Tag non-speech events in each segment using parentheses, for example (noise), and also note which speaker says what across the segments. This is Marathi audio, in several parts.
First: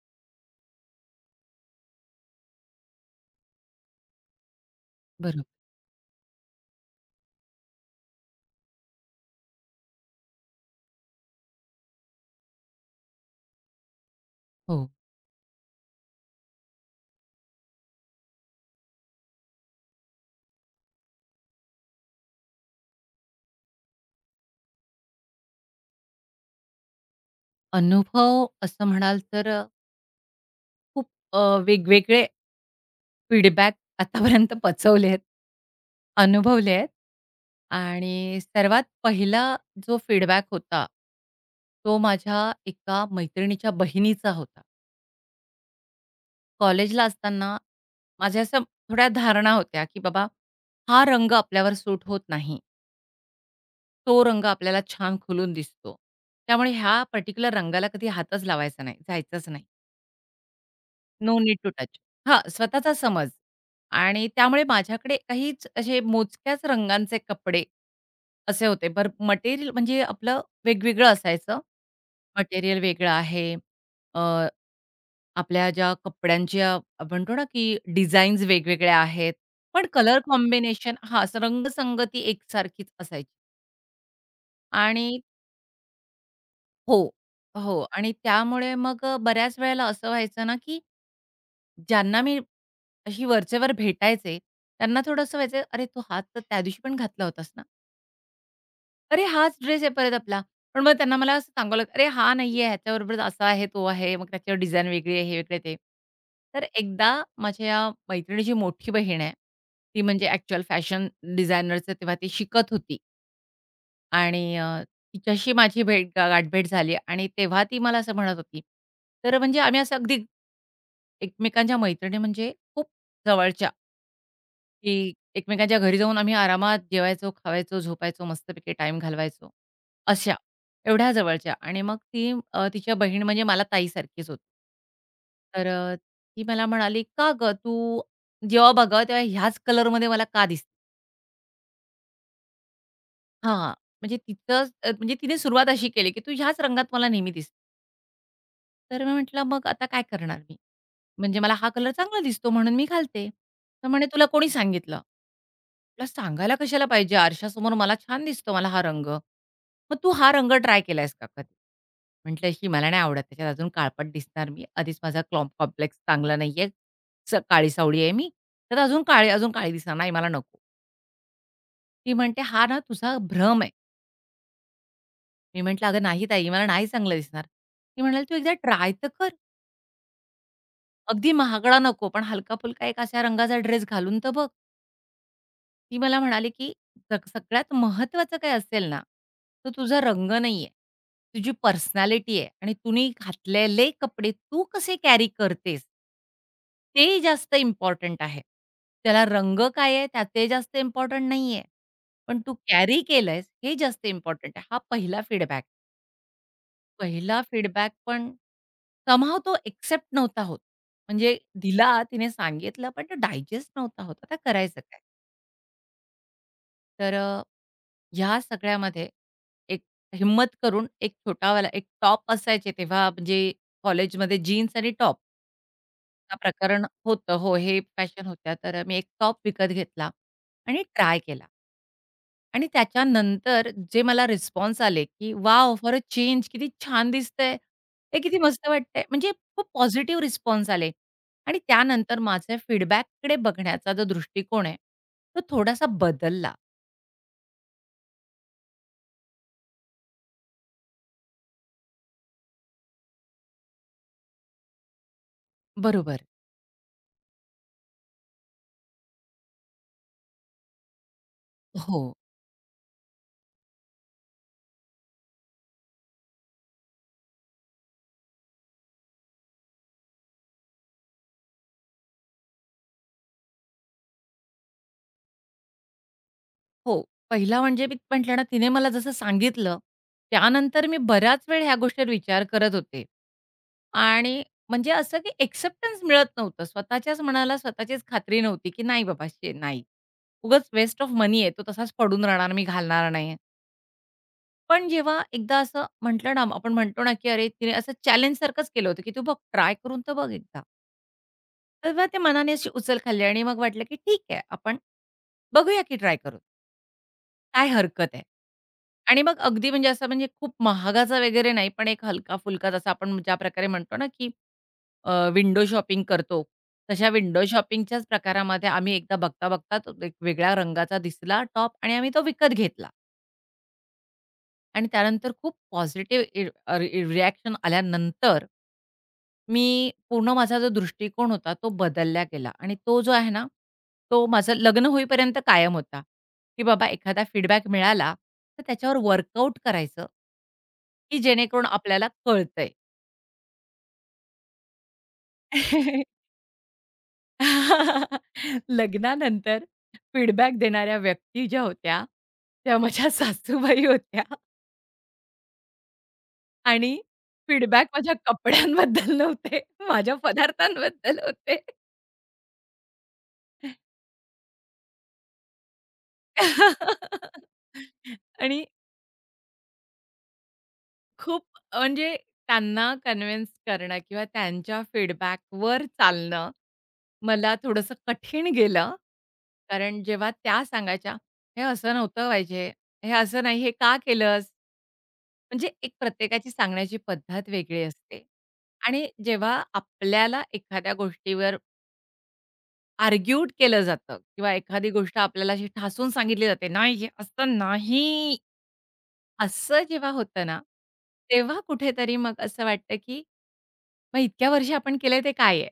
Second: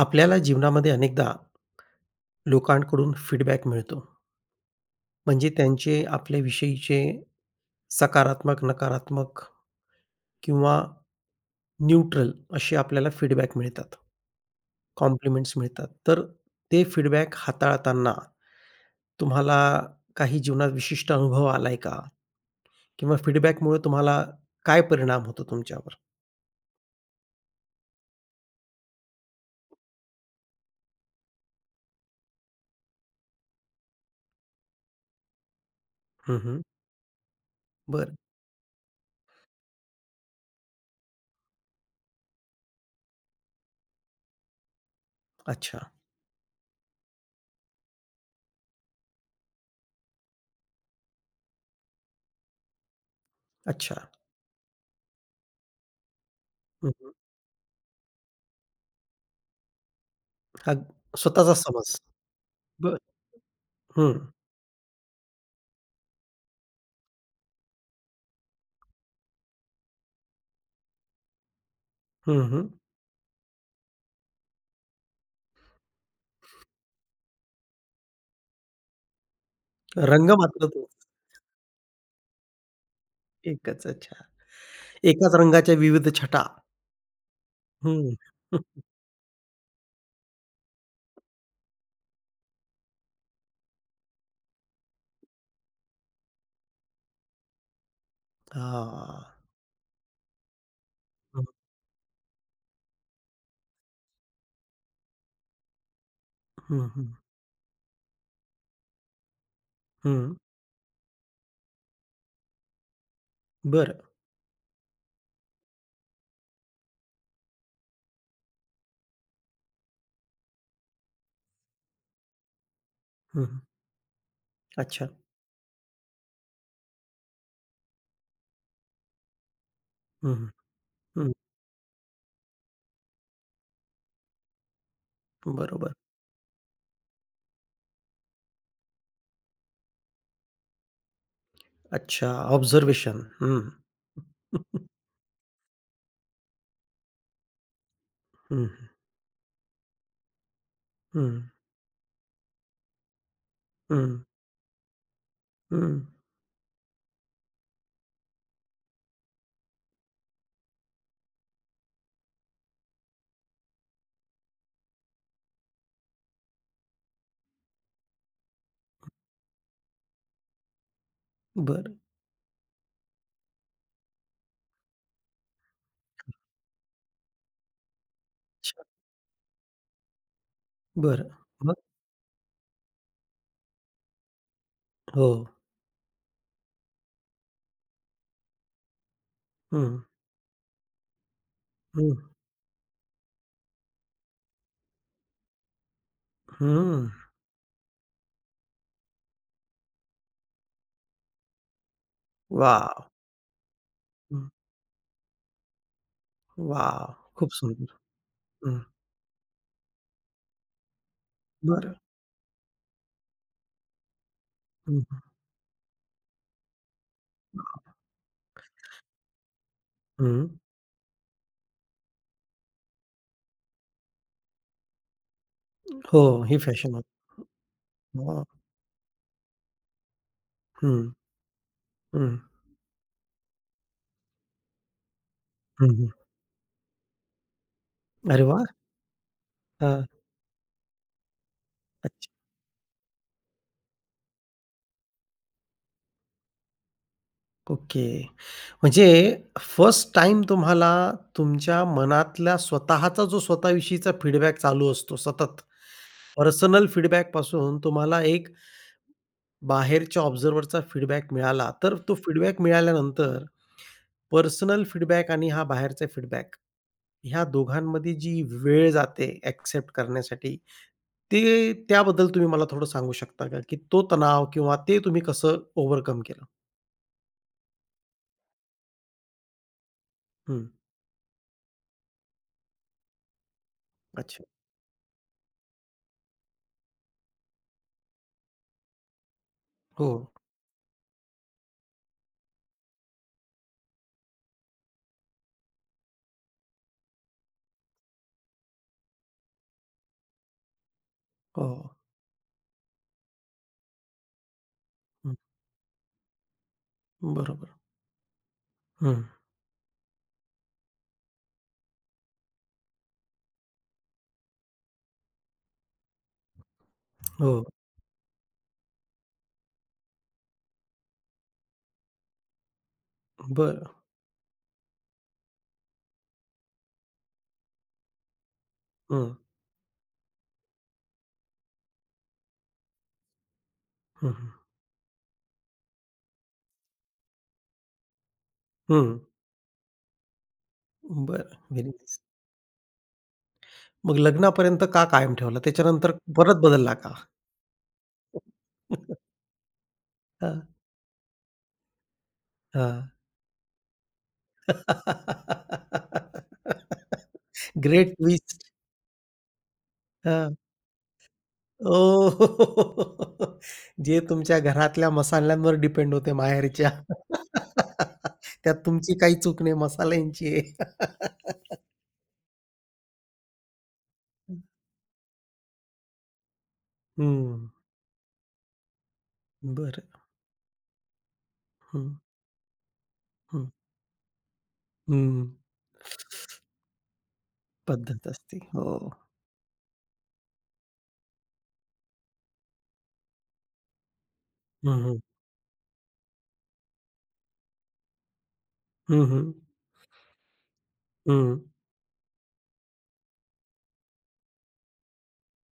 Speaker 1: आपल्याला जीवनामध्ये अनेकदा लोकांकडून फीडबॅक मिळतो. म्हणजे
Speaker 2: बरोबर.
Speaker 1: त्यांचे आपल्याविषयीचे सकारात्मक, नकारात्मक किंवा न्यूट्रल असे आपल्याला फीडबॅक मिळतात.
Speaker 2: हो.
Speaker 1: कॉम्प्लिमेंट्स मिळतात. तर ते फीडबॅक हाताळताना तुम्हाला काही जीवनात विशिष्ट अनुभव आलाय का? किंवा फीडबॅकमुळे तुम्हाला काय परिणाम होतो तुमच्यावर?
Speaker 2: अनुभव असं म्हणाल तर खूप अ, वेगवेगळे फीडबॅक आतापर्यंत पचवले आहेत.
Speaker 1: हं, हं.
Speaker 2: अनुभवले आहेत आणि
Speaker 1: बरं.
Speaker 2: सर्वात पहिला जो फीडबॅक होता, तो माझ्या एका मैत्रिणीच्या बहिणीचा होता.
Speaker 1: अच्छा,
Speaker 2: कॉलेजला असताना माझ्या अशा थोड्या धारणा होत्या, की बाबा हा रंग आपल्यावर सूट होत नाही.
Speaker 1: अच्छा.
Speaker 2: तो रंग आपल्याला छान खुलून दिसतो. त्यामुळे
Speaker 1: हं,
Speaker 2: ह्या
Speaker 1: हं.
Speaker 2: पर्टिक्युलर रंगाला कधी हातच लावायचा नाही, जायचंच नाही.
Speaker 1: हा
Speaker 2: नो
Speaker 1: स्वतःचा
Speaker 2: नीड टू टच.
Speaker 1: समज.
Speaker 2: हां, स्वतःचा
Speaker 1: बरं.
Speaker 2: समज आणि
Speaker 1: हं.
Speaker 2: त्यामुळे माझ्याकडे काहीच असे मोजक्याच रंगांचे कपडे असे होते. बरं मटेरियल म्हणजे आपलं वेगवेगळं असायचं.
Speaker 1: हं, हं.
Speaker 2: मटेरियल वेगळं आहे. अ, आपल्या ज्या कपड्यांच्या आपण म्हणतो ना, की डिझाईन्स वेगवेगळ्या आहेत. पण कलर
Speaker 1: रंग मात्र तो
Speaker 2: कॉम्बिनेशन हां, रंगसंगती एकसारखीच असायची
Speaker 1: एकच, अच्छा.
Speaker 2: आणि
Speaker 1: एकाच रंगाच्या विविध छटा.
Speaker 2: हो, हो आणि
Speaker 1: हम्म. हं.
Speaker 2: त्यामुळे
Speaker 1: (laughs)
Speaker 2: मग बऱ्याच वेळेला असं व्हायचं ना, की ज्यांना मी अशी वरचेवर भेटायचे. त्यांना थोडंसं व्हायचं, "अरे, तू हाच तर त्या दिवशी पण घातला होतास ना?
Speaker 1: हां.
Speaker 2: अरे, हाच ड्रेस आहे परत आपला." पण मग त्यांना मला
Speaker 1: हं,
Speaker 2: असं सांगावं लागतं, "अरे, हा नाहीये, ह्याच्याबरोबर असा आहे, तो आहे, मग त्याच्यावर डिझाइन वेगळी आहे, हे वेगळं ते." तर
Speaker 1: हं, हं,
Speaker 2: एकदा माझ्या या मैत्रिणीची मोठी बहीण आहे. ती म्हणजे
Speaker 1: हं.
Speaker 2: ॲक्चुअल फॅशन डिझायनरचं तेव्हा ती शिकत होती
Speaker 1: बरं.
Speaker 2: आणि तिच्याशी माझी भेट गाठभेट झाली आणि तेव्हा ती मला असं म्हणत होती. तर म्हणजे आम्ही असं अगदी एकमेकांच्या मैत्रिणी म्हणजे खूप
Speaker 1: हं, हं.
Speaker 2: जवळच्या. की
Speaker 1: अच्छा.
Speaker 2: एकमेकांच्या घरी जाऊन आम्ही आरामात जेवायचो, खावायचो, झोपायचो, मस्तपैकी टाइम घालवायचो. अशा,
Speaker 1: हं, हं,
Speaker 2: एवढ्या
Speaker 1: हं.
Speaker 2: जवळच्या आणि मग ती तिच्या बहीण म्हणजे मला ताईसारखीच होती. तर
Speaker 1: बरोबर.
Speaker 2: ती मला म्हणाली, "का गं तू जेव्हा बघावं तेव्हा ह्याच कलरमध्ये मला का दिसते?"
Speaker 1: अच्छा, ऑब्झर्वेशन.
Speaker 2: हां,
Speaker 1: हं.
Speaker 2: म्हणजे तिचं
Speaker 1: (laughs)
Speaker 2: म्हणजे तिने सुरुवात अशी केली, की "तू ह्याच रंगात मला नेहमी दिसते."
Speaker 1: हं,
Speaker 2: तर मी म्हटलं, "मग आता काय करणार मी?
Speaker 1: हं,
Speaker 2: म्हणजे मला हा कलर चांगला दिसतो म्हणून मी घालते." तर म्हणे,
Speaker 1: हं,
Speaker 2: "तुला कोणी सांगितलं?"
Speaker 1: हं.
Speaker 2: तुला सांगायला कशाला पाहिजे? आरशासमोर मला छान दिसतो मला हा रंग. मग तू हा रंग ट्राय केलायस का कधी? म्हटलं, "ही मला नाही आवडत. त्याच्यात अजून काळपट दिसणार मी. आधीच माझा कॉम्प्लेक्स चांगला नाहीये. काळी-सावळी आहे मी. तर अजून काळी अजून काळी दिसणार. नाही मला नको."
Speaker 1: बरं.
Speaker 2: ती म्हणते, "हा ना तुझा भ्रम आहे." मी म्हटलं, "अगं नाही ताई, मला नाही चांगलं दिसणार." ती म्हणाली, "तू एकदा
Speaker 1: अच्छा.
Speaker 2: ट्राय तर कर. अगदी
Speaker 1: बरं. मग?
Speaker 2: महागडा नको, पण हलका-फुलका एक अशा रंगाचा ड्रेस घालून तर बघ."
Speaker 1: हो.
Speaker 2: ती मला म्हणाली, की "सगळ्यात महत्त्वाचं काय असेल ना, तर
Speaker 1: हं,
Speaker 2: तुझा रंग नाही आहे. तुझी
Speaker 1: हं,
Speaker 2: पर्सनॅलिटी आहे आणि तुम्ही घातलेले कपडे तू कसे कॅरी करतेस, ते
Speaker 1: हं.
Speaker 2: जास्त इम्पॉर्टंट आहे. त्याला रंग काय आहे, त्या ते जास्त इम्पॉर्टंट नाही पण तू कॅरी
Speaker 1: वॉव!
Speaker 2: केलंयस हे जास्त
Speaker 1: हं.
Speaker 2: इम्पॉर्टंट आहे." हा पहिला फीडबॅक.
Speaker 1: वॉव!
Speaker 2: पहिला
Speaker 1: खूप
Speaker 2: फीडबॅक
Speaker 1: सुंदर.
Speaker 2: पण
Speaker 1: हं.
Speaker 2: समहाऊ तो एक्सेप्ट नव्हता होत. म्हणजे
Speaker 1: बरं.
Speaker 2: दिला, तिने सांगितलं, पण तो डायजेस्ट नव्हता होत. आता करायचं काय?
Speaker 1: हं,
Speaker 2: तर ह्या सगळ्यामध्ये एक
Speaker 1: हं.
Speaker 2: हिम्मत करून एक छोटावाला एक टॉप असायचे तेव्हा म्हणजे कॉलेजमध्ये जीन्स आणि टॉप
Speaker 1: हो,
Speaker 2: हा
Speaker 1: ही
Speaker 2: प्रकरण
Speaker 1: फॅशन होती.
Speaker 2: होतं. हो, हे फॅशन
Speaker 1: वॉव!
Speaker 2: होत्या. तर मी एक टॉप विकत घेतला आणि
Speaker 1: हं,
Speaker 2: ट्राय केला
Speaker 1: हं,
Speaker 2: आणि त्याच्यानंतर जे मला रिस्पॉन्स आले, की वाव
Speaker 1: हं,
Speaker 2: फॉर अ
Speaker 1: हं.
Speaker 2: चेंज किती छान दिसतंय. हे किती
Speaker 1: अरे वाह!
Speaker 2: मस्त वाटतंय." म्हणजे खूप
Speaker 1: हां.
Speaker 2: पॉझिटिव्ह रिस्पॉन्स आले आणि त्यानंतर
Speaker 1: अच्छा.
Speaker 2: माझ्या फीडबॅककडे बघण्याचा जो दृष्टिकोन आहे, तो थोडासा बदलला.
Speaker 1: ओके. म्हणजे फर्स्ट टाईम तुम्हाला तुमच्या मनातला स्वतःचा जो स्वतःविषयीचा फीडबॅक चालू असतो सतत,
Speaker 2: बरोबर.
Speaker 1: पर्सनल फीडबॅकपासून तुम्हाला एक बाहेरच्या ऑब्झर्व्हरचा फीडबॅक मिळाला. तर
Speaker 2: हो.
Speaker 1: तो फीडबॅक मिळाल्यानंतर पर्सनल फीडबॅक आणि हा बाहेरचा फीडबॅक ह्या दोघांमध्ये जी वेळ जाते एक्सेप्ट करण्यासाठी, ते त्याबद्दल तुम्ही मला थोडं सांगू शकता का? की तो तणाव किंवा ते तुम्ही कसं ओव्हरकम केलं?
Speaker 2: हो. पहिला म्हणजे मी म्हटलं ना, तिने मला जसं सांगितलं,
Speaker 1: हं.
Speaker 2: त्यानंतर मी बराच वेळ ह्या गोष्टीवर विचार करत होते. आणि
Speaker 1: अच्छा.
Speaker 2: म्हणजे असं की एक्सेप्टन्स मिळत नव्हतं. स्वतःच्याच मनाला स्वतःचीच खात्री नव्हती, की नाही बाबा नाही.
Speaker 1: हो,
Speaker 2: उगाच वेस्ट ऑफ मनी आहे. तो तसाच पडून राहणार, मी घालणार नाही. पण जेव्हा एकदा असं म्हटलं ना, आपण म्हणतो ना, की अरे तिने असं चॅलेंजसारखंच केलं होतं, की "तू बघ ट्राय करून तर बघ एकदा."
Speaker 1: हो.
Speaker 2: तेव्हा ते मनाने अशी उचल खाल्ली आणि मग वाटलं, की ठीक आहे, आपण बघूया की ट्राय करून. काय
Speaker 1: बरोबर.
Speaker 2: हरकत आहे? आणि
Speaker 1: हं.
Speaker 2: मग अगदी म्हणजे असं म्हणजे खूप महागाचा वगैरे नाही, पण एक हलका-फुलका जसा आपण ज्या प्रकारे म्हणतो ना, की विंडो शॉपिंग करतो, तशा विंडो
Speaker 1: हो.
Speaker 2: शॉपिंगच्याच प्रकारामध्ये आम्ही एकदा बघता-बघता तो एक वेगळ्या रंगाचा दिसला टॉप आणि आम्ही तो विकत घेतला.
Speaker 1: बरं.
Speaker 2: आणि त्यानंतर खूप पॉझिटिव्ह रिएक्शन आल्यानंतर,
Speaker 1: हं.
Speaker 2: मी पूर्ण माझा जो दृष्टिकोन होता तो बदलला गेला आणि तो जो आहे ना, तो
Speaker 1: हं, हं.
Speaker 2: माझं लग्न होईपर्यंत कायम होता, की बाबा एखादा फीडबॅक मिळाला, तर त्याच्यावर
Speaker 1: हं.
Speaker 2: वर्कआउट करायचं की
Speaker 1: बरं.
Speaker 2: जेणेकरून
Speaker 1: व्हेरी
Speaker 2: आपल्याला
Speaker 1: नाईस.
Speaker 2: कळतंय.
Speaker 1: मग लग्नापर्यंत का कायम ठेवला? त्याच्यानंतर
Speaker 2: (laughs)
Speaker 1: परत बदलला का?
Speaker 2: लग्नानंतर फीडबॅक
Speaker 1: हां,
Speaker 2: देणाऱ्या व्यक्ती ज्या होत्या, त्या
Speaker 1: हां.
Speaker 2: माझ्या सासूबाई होत्या. आणि फीडबॅक
Speaker 1: ग्रेट
Speaker 2: माझ्या
Speaker 1: ट्विस्ट.
Speaker 2: कपड्यांबद्दल नव्हते, माझ्या
Speaker 1: हां.
Speaker 2: पदार्थांबद्दल होते.
Speaker 1: ओह! जे तुमच्या घरातल्या मसाल्यांवर डिपेंड होते माहेरच्या.
Speaker 2: (laughs) आणि
Speaker 1: त्यात तुमची काही चूक नाही, मसाल्यांची आहे.
Speaker 2: खूप म्हणजे त्यांना कन्व्हिन्स करणं किंवा त्यांच्या फीडबॅकवर चालणं मला
Speaker 1: हं.
Speaker 2: थोडंसं कठीण गेलं. कारण
Speaker 1: बरं.
Speaker 2: जेव्हा त्या सांगायच्या, "हे असं
Speaker 1: हं,
Speaker 2: नव्हतं पाहिजे, हे असं नाही,
Speaker 1: हं.
Speaker 2: हे का केलंस?"
Speaker 1: हं.
Speaker 2: म्हणजे एक प्रत्येकाची सांगण्याची पद्धत वेगळी असते
Speaker 1: पद्धत असते. हो.
Speaker 2: आणि जेव्हा आपल्याला एखाद्या गोष्टीवर आर्ग्यूट केलं जातं किंवा एखादी
Speaker 1: हं,
Speaker 2: गोष्ट
Speaker 1: हं.
Speaker 2: आपल्याला अशी ठासून सांगितली जाते, "नाही, हे असं नाही."
Speaker 1: हं, हं.
Speaker 2: असं जेव्हा होतं ना, तेव्हा
Speaker 1: हं.
Speaker 2: कुठेतरी मग असं वाटतं, की मग इतक्या वर्षी आपण केलंय ते काय आहे?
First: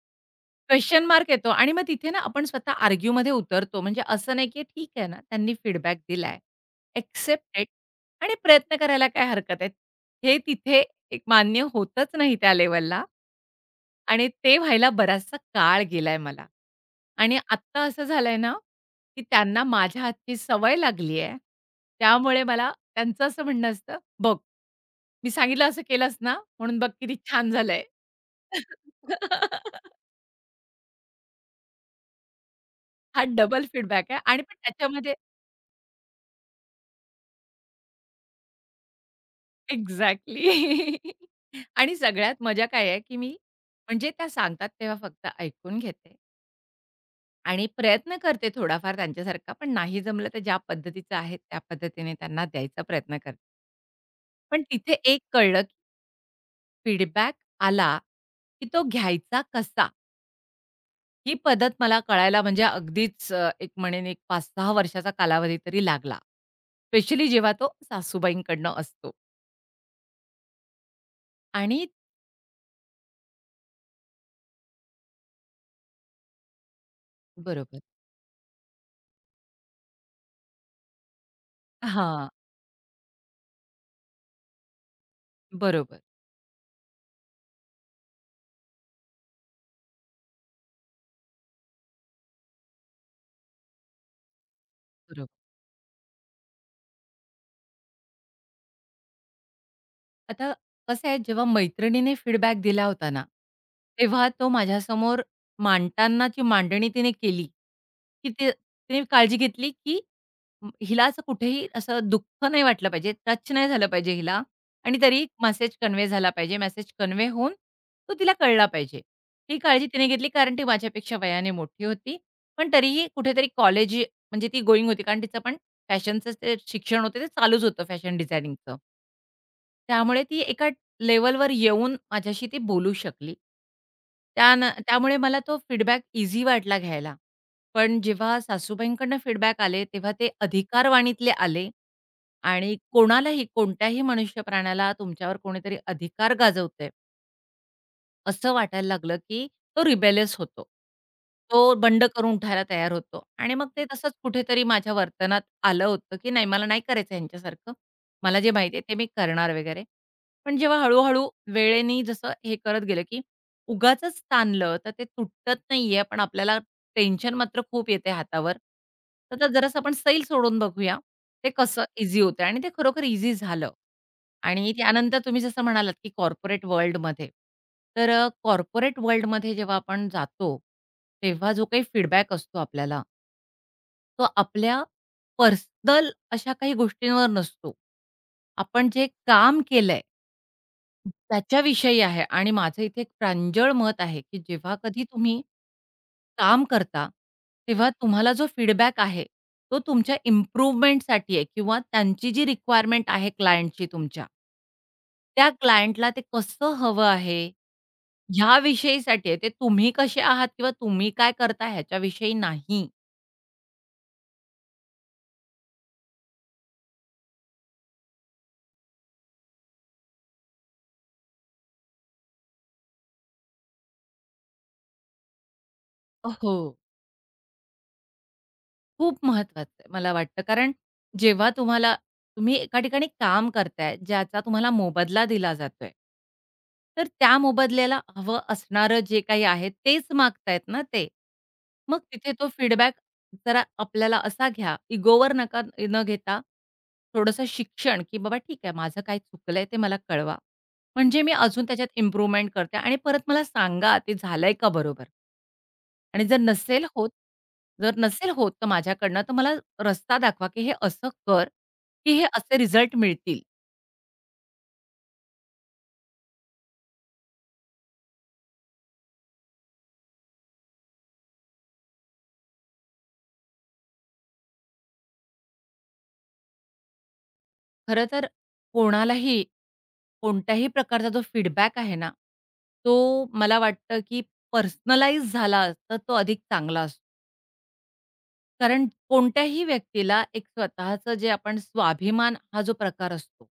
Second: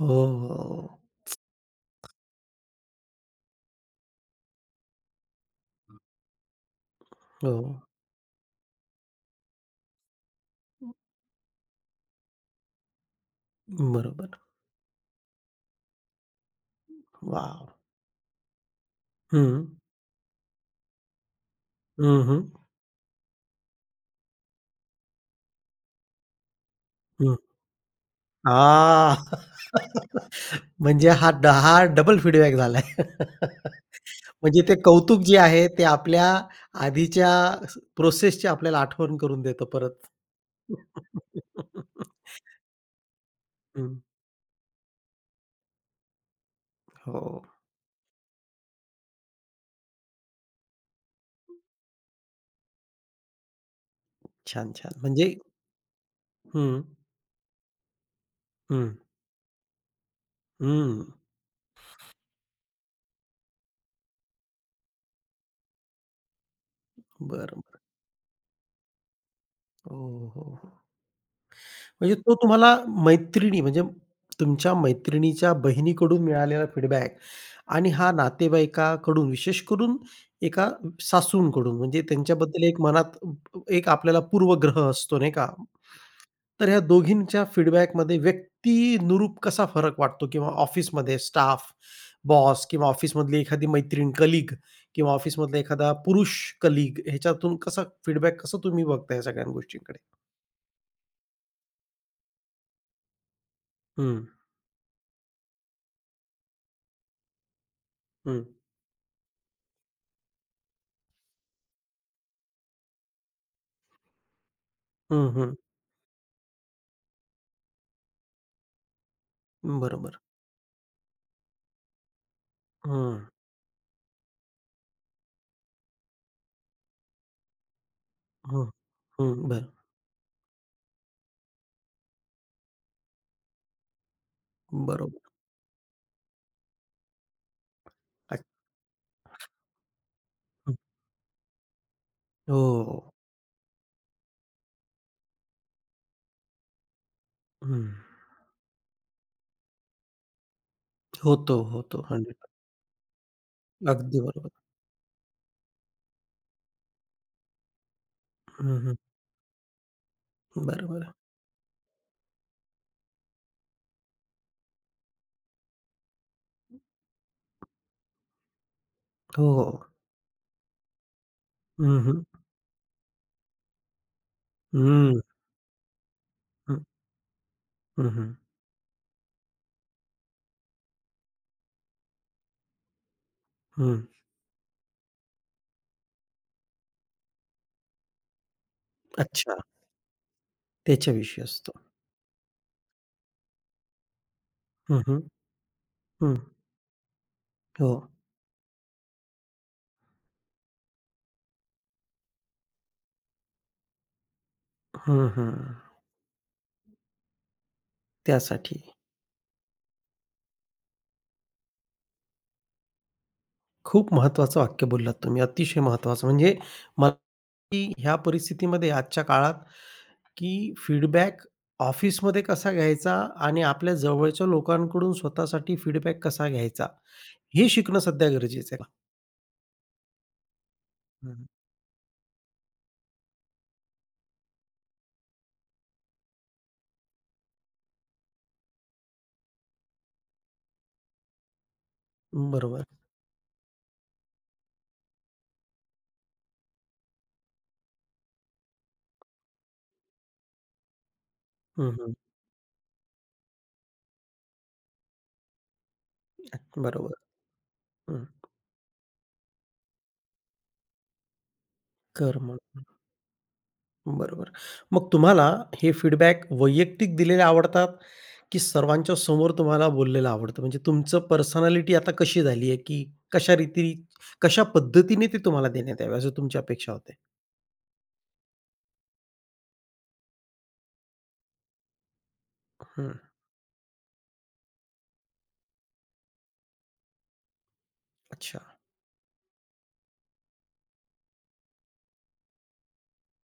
Speaker 1: हो, हो.
Speaker 2: क्वेशन मार्क येतो आणि मग तिथे ना आपण स्वतः आर्ग्यूमध्ये उतरतो. म्हणजे असं नाही, की ठीक आहे ना, त्यांनी फीडबॅक दिलाय. एक्सेप्ट
Speaker 1: हो.
Speaker 2: इट आणि प्रयत्न करायला काय हरकत आहे. हे तिथे एक मान्य होतच नाही त्या लेव्हलला. आणि
Speaker 1: बरोबर.
Speaker 2: ते व्हायला बराचसा काळ गेलाय मला. आणि
Speaker 1: वॉव!
Speaker 2: आत्ता असं झालंय ना, की त्यांना
Speaker 1: हं.
Speaker 2: माझ्या हातची सवय लागली आहे.
Speaker 1: हं, हं.
Speaker 2: त्यामुळे मला त्यांचं असं म्हणणं असतं, "बघ, मी सांगितलं असं केलंस ना, म्हणून बघ किती
Speaker 1: हं.
Speaker 2: छान झालंय."
Speaker 1: हां.
Speaker 2: (laughs)
Speaker 1: म्हणजे हा डबल फीडबॅक झालाय.
Speaker 2: हा डबल फीडबॅक आहे आणि पण
Speaker 1: म्हणजे ते
Speaker 2: त्याच्यामध्ये
Speaker 1: कौतुक जे आहे ते आपल्या आधीच्या प्रोसेसची आपल्याला आठवण करून देतं परत.
Speaker 2: एक्झॅक्टली. (laughs) आणि सगळ्यात मजा काय आहे, की मी
Speaker 1: हं.
Speaker 2: म्हणजे त्या सांगतात तेव्हा फक्त ऐकून घेते
Speaker 1: हो.
Speaker 2: आणि प्रयत्न करते थोडाफार त्यांच्यासारखा, पण नाही जमलं तर ज्या पद्धतीचं आहे त्या पद्धतीने त्यांना द्यायचा प्रयत्न करते. पण
Speaker 1: छान, छान.
Speaker 2: तिथे एक
Speaker 1: म्हणजे
Speaker 2: कळलं, की
Speaker 1: हं.
Speaker 2: फीडबॅक आला, की तो
Speaker 1: हं.
Speaker 2: घ्यायचा कसा?
Speaker 1: हं.
Speaker 2: ही पद्धत मला कळायला म्हणजे अगदीच एक म्हणेन एक 5-6 वर्षाचा कालावधी तरी लागला. स्पेशली
Speaker 1: बरं,
Speaker 2: जेव्हा तो
Speaker 1: बरं.
Speaker 2: सासूबाईंकडनं असतो
Speaker 1: हो, हो, हो.
Speaker 2: आणि
Speaker 1: म्हणजे तो तुम्हाला मैत्रिणी म्हणजे तुमच्या मैत्रिणीच्या बहिणीकडून मिळालेला फीडबॅक
Speaker 2: बरोबर.
Speaker 1: आणि हा नातेवाईकाकडून, विशेष करून एका सासूंकडून म्हणजे
Speaker 2: हां,
Speaker 1: त्यांच्याबद्दल एक मनात एक आपल्याला पूर्वग्रह असतो नाही का?
Speaker 2: बरोबर,
Speaker 1: तर ह्या दोघींच्या फीडबॅकमध्ये व्यक्तीनुरूप कसा फरक वाटतो किंवा ऑफिसमध्ये स्टाफ, बॉस किंवा ऑफिसमधली एखादी मैत्रीण, कलीग किंवा
Speaker 2: बरोबर.
Speaker 1: ऑफिसमधला एखादा पुरुष कलीग ह्याच्यातून कसा फीडबॅक कसं तुम्ही बघताय या सगळ्या गोष्टींकडे?
Speaker 2: आता कसं आहे जेव्हा मैत्रिणीने फीडबॅक दिला होता ना,
Speaker 1: हं,
Speaker 2: तेव्हा तो माझ्यासमोर मांडतानाची मांडणी तिने केली, की
Speaker 1: हं.
Speaker 2: ते तिने काळजी घेतली, की हिला असं कुठेही असं दुःख नाही वाटलं पाहिजे, टच नाही झालं पाहिजे हिला आणि तरी
Speaker 1: हं, हं.
Speaker 2: मेसेज कन्वे झाला पाहिजे. मेसेज कन्वे होऊन तो तिला कळला पाहिजे. ही काळजी तिने
Speaker 1: बरोबर.
Speaker 2: घेतली कारण ती माझ्यापेक्षा वयाने मोठी होती. पण तरीही
Speaker 1: हं,
Speaker 2: कुठेतरी कॉलेज म्हणजे ती गोइंग होती कारण तिचं पण फॅशनचं ते शिक्षण होते ते चालूच होतं फॅशन
Speaker 1: हं,
Speaker 2: डिझायनिंगचं.
Speaker 1: हं. बरं,
Speaker 2: त्यामुळे ती एका लेव्हलवर येऊन माझ्याशी ती बोलू शकली. त्यामुळे
Speaker 1: बरोबर.
Speaker 2: मला तो फीडबॅक ईझी वाटला घ्यायला. पण जेव्हा
Speaker 1: अच्छा.
Speaker 2: सासूबाईंकडनं फीडबॅक आले, तेव्हा ते
Speaker 1: हं.
Speaker 2: अधिकारवाणीतले आले आणि
Speaker 1: हो.
Speaker 2: कोणालाही, कोणत्याही मनुष्य प्राण्याला तुमच्यावर कोणीतरी अधिकार गाजवतंय
Speaker 1: हं.
Speaker 2: असं वाटायला लागलं, की तो रिबेलियस होतो.
Speaker 1: होतो,
Speaker 2: तो
Speaker 1: होतो.
Speaker 2: बंड करून
Speaker 1: 100%.
Speaker 2: उठायला तयार होतो आणि मग ते तसंच
Speaker 1: अगदी बरोबर.
Speaker 2: कुठेतरी माझ्या वर्तनात आलं होतं, की नाही मला नाही करायचं ह्यांच्यासारखं. मला जे माहिती
Speaker 1: हं,
Speaker 2: आहे ते
Speaker 1: हं.
Speaker 2: मी करणार वगैरे. पण जेव्हा
Speaker 1: बरोबर.
Speaker 2: हळू-हळू वेळेने जसं हे करत गेलं, की उगाचच ताणलं तर ते तुटत नाहीये, पण आपल्याला टेन्शन मात्र खूप येते हातावर. तर तर
Speaker 1: हो,
Speaker 2: जरासं
Speaker 1: हो.
Speaker 2: आपण सैल सोडून बघूया. ते कसं
Speaker 1: हं,
Speaker 2: ईझी
Speaker 1: हं.
Speaker 2: होतं आणि ते खरोखर ईझी झालं. आणि त्यानंतर
Speaker 1: हं,
Speaker 2: तुम्ही जसं म्हणालात, की कॉर्पोरेट वर्ल्डमध्ये.
Speaker 1: हं,
Speaker 2: तर
Speaker 1: हं, हं,
Speaker 2: कॉर्पोरेट वर्ल्डमध्ये जेव्हा आपण जातो, तेव्हा जो काही फीडबॅक असतो आपल्याला,
Speaker 1: हं.
Speaker 2: तो आपल्या पर्सनल अशा काही गोष्टींवर नसतो. आपण जे
Speaker 1: अच्छा,
Speaker 2: काम केलंय
Speaker 1: त्याच्याविषयी असतो.
Speaker 2: त्याच्याविषयी आहे आणि माझं इथे एक प्रांजळ मत आहे, की जेव्हा
Speaker 1: हं,
Speaker 2: कधी
Speaker 1: हं,
Speaker 2: तुम्ही
Speaker 1: हं.
Speaker 2: काम करता, तेव्हा
Speaker 1: हो.
Speaker 2: तुम्हाला जो फीडबॅक आहे, तो तुमच्या इम्प्रूव्हमेंटसाठी आहे किंवा त्यांची जी रिक्वायरमेंट आहे क्लायंटची तुमच्या,
Speaker 1: हं,
Speaker 2: त्या
Speaker 1: हं.
Speaker 2: क्लायंटला ते कसं हवं आहे, ह्या
Speaker 1: त्यासाठी.
Speaker 2: विषयीसाठी आहे. ते तुम्ही कसे आहात किंवा तुम्ही काय करता ह्याच्याविषयी नाही.
Speaker 1: खूप महत्त्वाचं वाक्य बोललात तुम्ही. अतिशय महत्त्वाचं. म्हणजे मला की ह्या परिस्थितीमध्ये आजच्या काळात की फीडबॅक ऑफिसमध्ये कसा घ्यायचा आणि आपल्या जवळच्या लोकांकडून स्वतःसाठी फीडबॅक कसा
Speaker 2: हो.
Speaker 1: घ्यायचा, हे शिकणं सध्या गरजेचं आहे.
Speaker 2: खूप महत्वाचं आहे मला वाटतं. कारण
Speaker 1: हं, हं.
Speaker 2: जेव्हा तुम्हाला तुम्ही एका ठिकाणी काम करताय, ज्याचा तुम्हाला मोबदला दिला जातोय. तर त्या मोबदल्याला हवं असणारं जे काही आहे तेच मागतायत ना ते. मग तिथे तो
Speaker 1: बरोबर.
Speaker 2: फीडबॅक जरा आपल्याला असा घ्या, इगोवर नका न घेता थोडंसं शिक्षण, की बाबा ठीक आहे माझं काय चुकलंय ते मला कळवा. म्हणजे मी अजून त्याच्यात
Speaker 1: हं, हं.
Speaker 2: इम्प्रूव्हमेंट करते आणि परत मला सांगा ते झालंय का बरोबर? आणि
Speaker 1: बरोबर.
Speaker 2: जर
Speaker 1: हं.
Speaker 2: नसेल होत तर माझ्याकडनं तर मला रस्ता दाखवा, की हे असं कर, की हे असे
Speaker 1: कर्म.
Speaker 2: रिझल्ट मिळतील.
Speaker 1: बरोबर. मग तुम्हाला हे फीडबॅक वैयक्तिक दिलेले आवडतात, की सर्वांच्या समोर तुम्हाला बोललेलं आवडतं? म्हणजे तुमचं पर्सनॅलिटी आता कशी झाली आहे, की कशा रीती कशा पद्धतीने ते तुम्हाला देण्यात यावे, असं तुमची अपेक्षा होते?
Speaker 2: खरं तर कोणालाही, कोणत्याही प्रकारचा जो फीडबॅक आहे ना, तो
Speaker 1: हं.
Speaker 2: मला वाटतं, की पर्सनलाईज झाला तर तो अधिक चांगला असतो.
Speaker 1: अच्छा.
Speaker 2: कारण कोणत्याही व्यक्तीला एक स्वतःचं जे आपण स्वाभिमान हा जो प्रकार असतो,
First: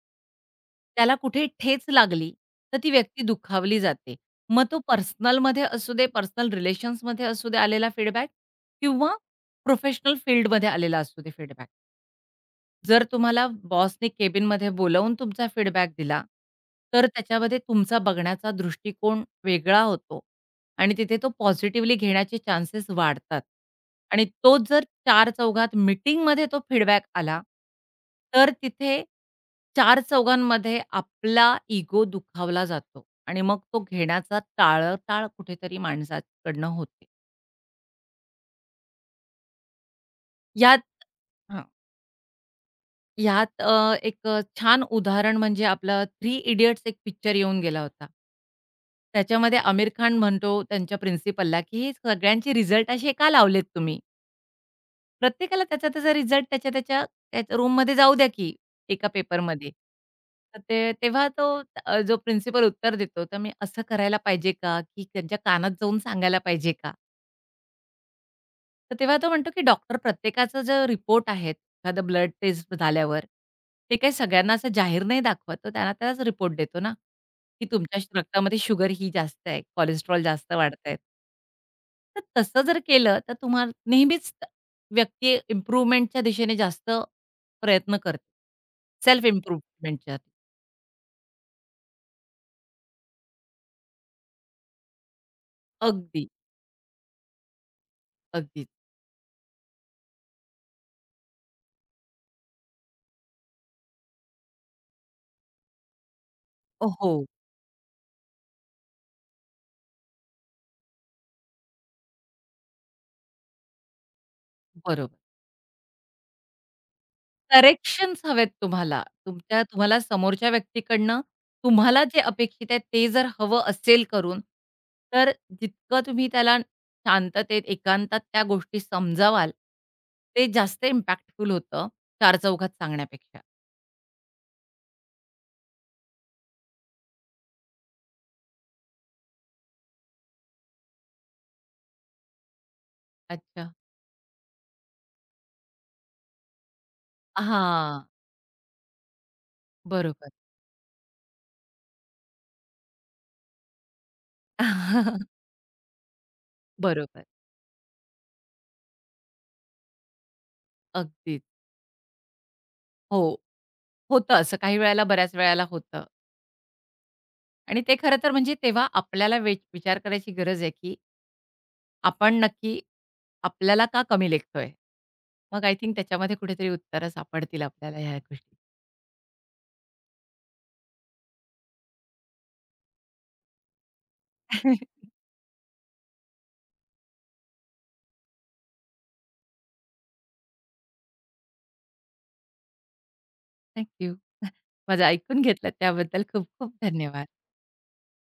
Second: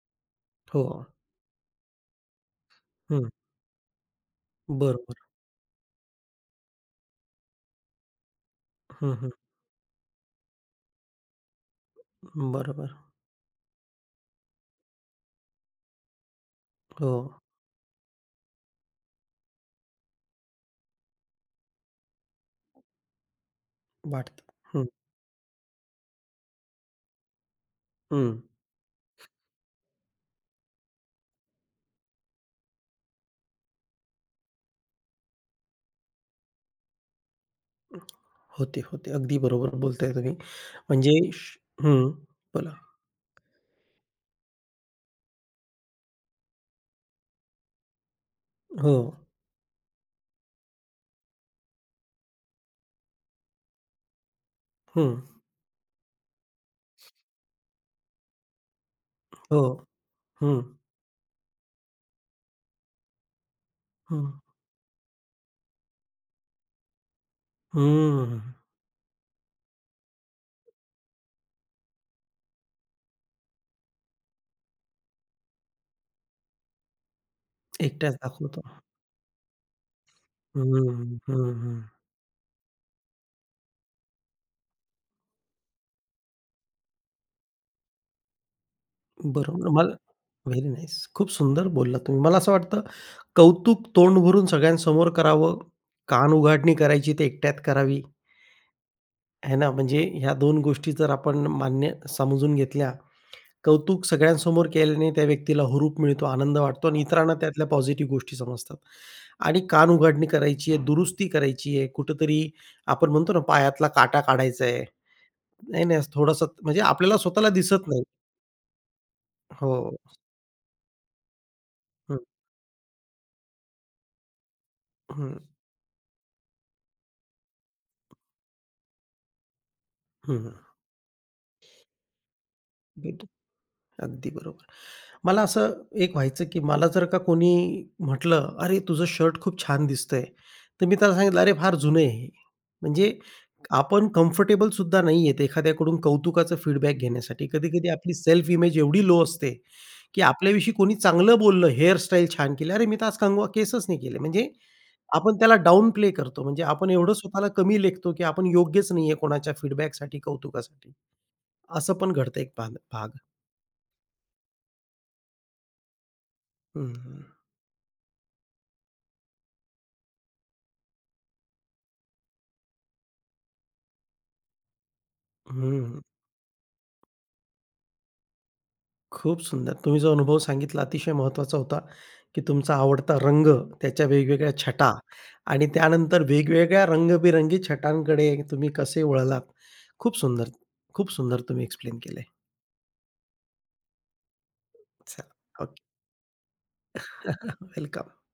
Speaker 1: हो.
Speaker 2: त्याला कुठे ठेच लागली, तर ती व्यक्ती
Speaker 1: हं.
Speaker 2: दुखावली जाते. मग तो
Speaker 1: बरोबर.
Speaker 2: पर्सनलमध्ये असू दे, पर्सनल रिलेशन्समध्ये असू दे आलेला फीडबॅक
Speaker 1: हं,
Speaker 2: किंवा
Speaker 1: हं.
Speaker 2: प्रोफेशनल फील्डमध्ये आलेला असू दे फीडबॅक.
Speaker 1: बरोबर.
Speaker 2: जर तुम्हाला बॉसने केबिनमध्ये बोलावून तुमचा फीडबॅक दिला, तर
Speaker 1: हो,
Speaker 2: त्याच्यामध्ये तुमचा बघण्याचा दृष्टिकोन वेगळा होतो आणि तिथे तो पॉझिटिव्हली घेण्याचे चान्सेस वाढतात आणि
Speaker 1: वाटतं.
Speaker 2: तो जर
Speaker 1: हं,
Speaker 2: चार-चौघात मीटिंगमध्ये तो फीडबॅक आला,
Speaker 1: हं.
Speaker 2: तर तिथे चार-चौघांमध्ये आपला इगो दुखावला जातो आणि मग तो घेण्याचा टाळाटाळ कुठेतरी माणसाकडनं होते.
Speaker 1: होते, होते. अगदी बरोबर बोलताय तुम्ही.
Speaker 2: यात
Speaker 1: म्हणजे हं, बोला.
Speaker 2: ह्यात एक छान उदाहरण म्हणजे आपलं थ्री इडियट्स एक पिक्चर येऊन गेला होता.
Speaker 1: हो,
Speaker 2: त्याच्यामध्ये आमिर खान म्हणतो त्यांच्या प्रिन्सिपलला, की हे "सगळ्यांचे रिझल्ट असे का लावलेत तुम्ही?
Speaker 1: हं,
Speaker 2: प्रत्येकाला त्याचा त्याचा रिझल्ट त्याच्या त्याच्या त्याच्या रूममध्ये जाऊ द्या की एका
Speaker 1: हो,
Speaker 2: पेपरमध्ये." तर
Speaker 1: हं,
Speaker 2: ते तेव्हा तो जो प्रिन्सिपल उत्तर देतो, तर मी असं करायला
Speaker 1: हं,
Speaker 2: पाहिजे का? की त्यांच्या कानात जाऊन सांगायला पाहिजे का?
Speaker 1: हं.
Speaker 2: तर तेव्हा तो म्हणतो, की डॉक्टर प्रत्येकाचा जो रिपोर्ट आहे, एखादं ब्लड टेस्ट झाल्यावर, ते काही सगळ्यांना असं जाहीर नाही दाखवत. तो त्यांना त्याच रिपोर्ट देतो ना, की तुमच्या
Speaker 1: एकटाच
Speaker 2: रक्तामध्ये
Speaker 1: दाखवतो.
Speaker 2: शुगर ही जास्त आहे, कोलेस्ट्रॉल जास्त
Speaker 1: हं,
Speaker 2: वाढतंय.
Speaker 1: हं, हं.
Speaker 2: तर तसं जर केलं, तर तुम्हाला नेहमीच व्यक्ती इम्प्रूव्हमेंटच्या दिशेने जास्त प्रयत्न करते. सेल्फ
Speaker 1: बरोबर. मला
Speaker 2: इम्प्रूव्हमेंटच्या.
Speaker 1: Very nice. खूप सुंदर बोललात तुम्ही. मला असं वाटतं कौतुक तोंड भरून सगळ्यांसमोर करावं,
Speaker 2: अगदी,
Speaker 1: कान उघाडणी करायची ते एकट्यात करावी,
Speaker 2: अगदी.
Speaker 1: आहे ना? म्हणजे ह्या 2 गोष्टी जर आपण मान्य समजून घेतल्या, कौतुक सगळ्यांसमोर केल्याने त्या व्यक्तीला हुरूप मिळतो, आनंद वाटतो आणि
Speaker 2: हो,
Speaker 1: इतरांना त्यातल्या पॉझिटिव्ह गोष्टी समजतात. आणि कान उघडणी करायची आहे, दुरुस्ती करायची आहे, कुठेतरी आपण म्हणतो ना पायातला काटा काढायचा आहे.
Speaker 2: बरोबर.
Speaker 1: नाही, नाही, थोडंसं म्हणजे आपल्याला स्वतःला दिसत नाही.
Speaker 2: करेक्शन्स हवेत तुम्हाला. तुमच्या
Speaker 1: हो.
Speaker 2: तुम्हाला समोरच्या व्यक्तीकडनं तुम्हाला
Speaker 1: हं,
Speaker 2: जे अपेक्षित आहे ते जर हवं असेल करून, तर
Speaker 1: हं,
Speaker 2: जितकं तुम्ही त्याला शांततेत, एकांतात त्या गोष्टी समजावाल,
Speaker 1: हं,
Speaker 2: ते
Speaker 1: हं.
Speaker 2: जास्त इम्पॅक्टफुल होतं, चारचौघात सांगण्यापेक्षा.
Speaker 1: अगदी बरोबर. मला असं एक व्हायचं, की मला जर का कोणी म्हटलं, "अरे, तुझं शर्ट खूप छान दिसतंय." तर मी त्याला सांगितलं, "अरे, फार जुनं आहे हे." म्हणजे
Speaker 2: अच्छा.
Speaker 1: आपण कम्फर्टेबल सुद्धा नाहीयेत एखाद्याकडून कौतुकाचं फीडबॅक घेण्यासाठी. कधी-कधी
Speaker 2: हां,
Speaker 1: आपली सेल्फ इमेज एवढी लो असते, की
Speaker 2: बरोबर.
Speaker 1: आपल्याविषयी कोणी चांगलं बोललं, हेअरस्टाईल छान केली, "अरे, मी तर आज कंगवा केसच नाही केले." म्हणजे
Speaker 2: (laughs)
Speaker 1: आपण त्याला डाउन प्ले करतो. म्हणजे आपण एवढं
Speaker 2: बरोबर.
Speaker 1: स्वतःला कमी लेखतो, की आपण योग्यच नाहीये कोणाच्या फीडबॅकसाठी, कौतुकासाठी.
Speaker 2: अगदीच.
Speaker 1: असं पण घडतं एक भाग भाग.
Speaker 2: हो, होतं असं काही वेळेला, बऱ्याच वेळेला होतं
Speaker 1: हं, हं.
Speaker 2: आणि ते खरं तर म्हणजे तेव्हा आपल्याला विचार करायची गरज आहे, की आपण नक्की आपल्याला का कमी लेखतोय? मग आय थिंक त्याच्यामध्ये कुठेतरी उत्तरं सापडतील आपल्याला ह्या गोष्टी.
Speaker 1: खूप सुंदर. तुम्ही जो अनुभव सांगितला अतिशय महत्त्वाचा होता, की तुमचा आवडता रंग, त्याच्या वेगवेगळ्या
Speaker 2: (laughs)
Speaker 1: छटा आणि त्यानंतर वेगवेगळ्या रंगबिरंगी छटांकडे तुम्ही कसे वळलात. खूप सुंदर, खूप सुंदर तुम्ही एक्सप्लेन केलंय.
Speaker 2: Thank you. माझं
Speaker 1: चला,
Speaker 2: ऐकून घेतलत
Speaker 1: ओके.
Speaker 2: त्याबद्दल खूप खूप धन्यवाद.
Speaker 1: (laughs) वेलकम.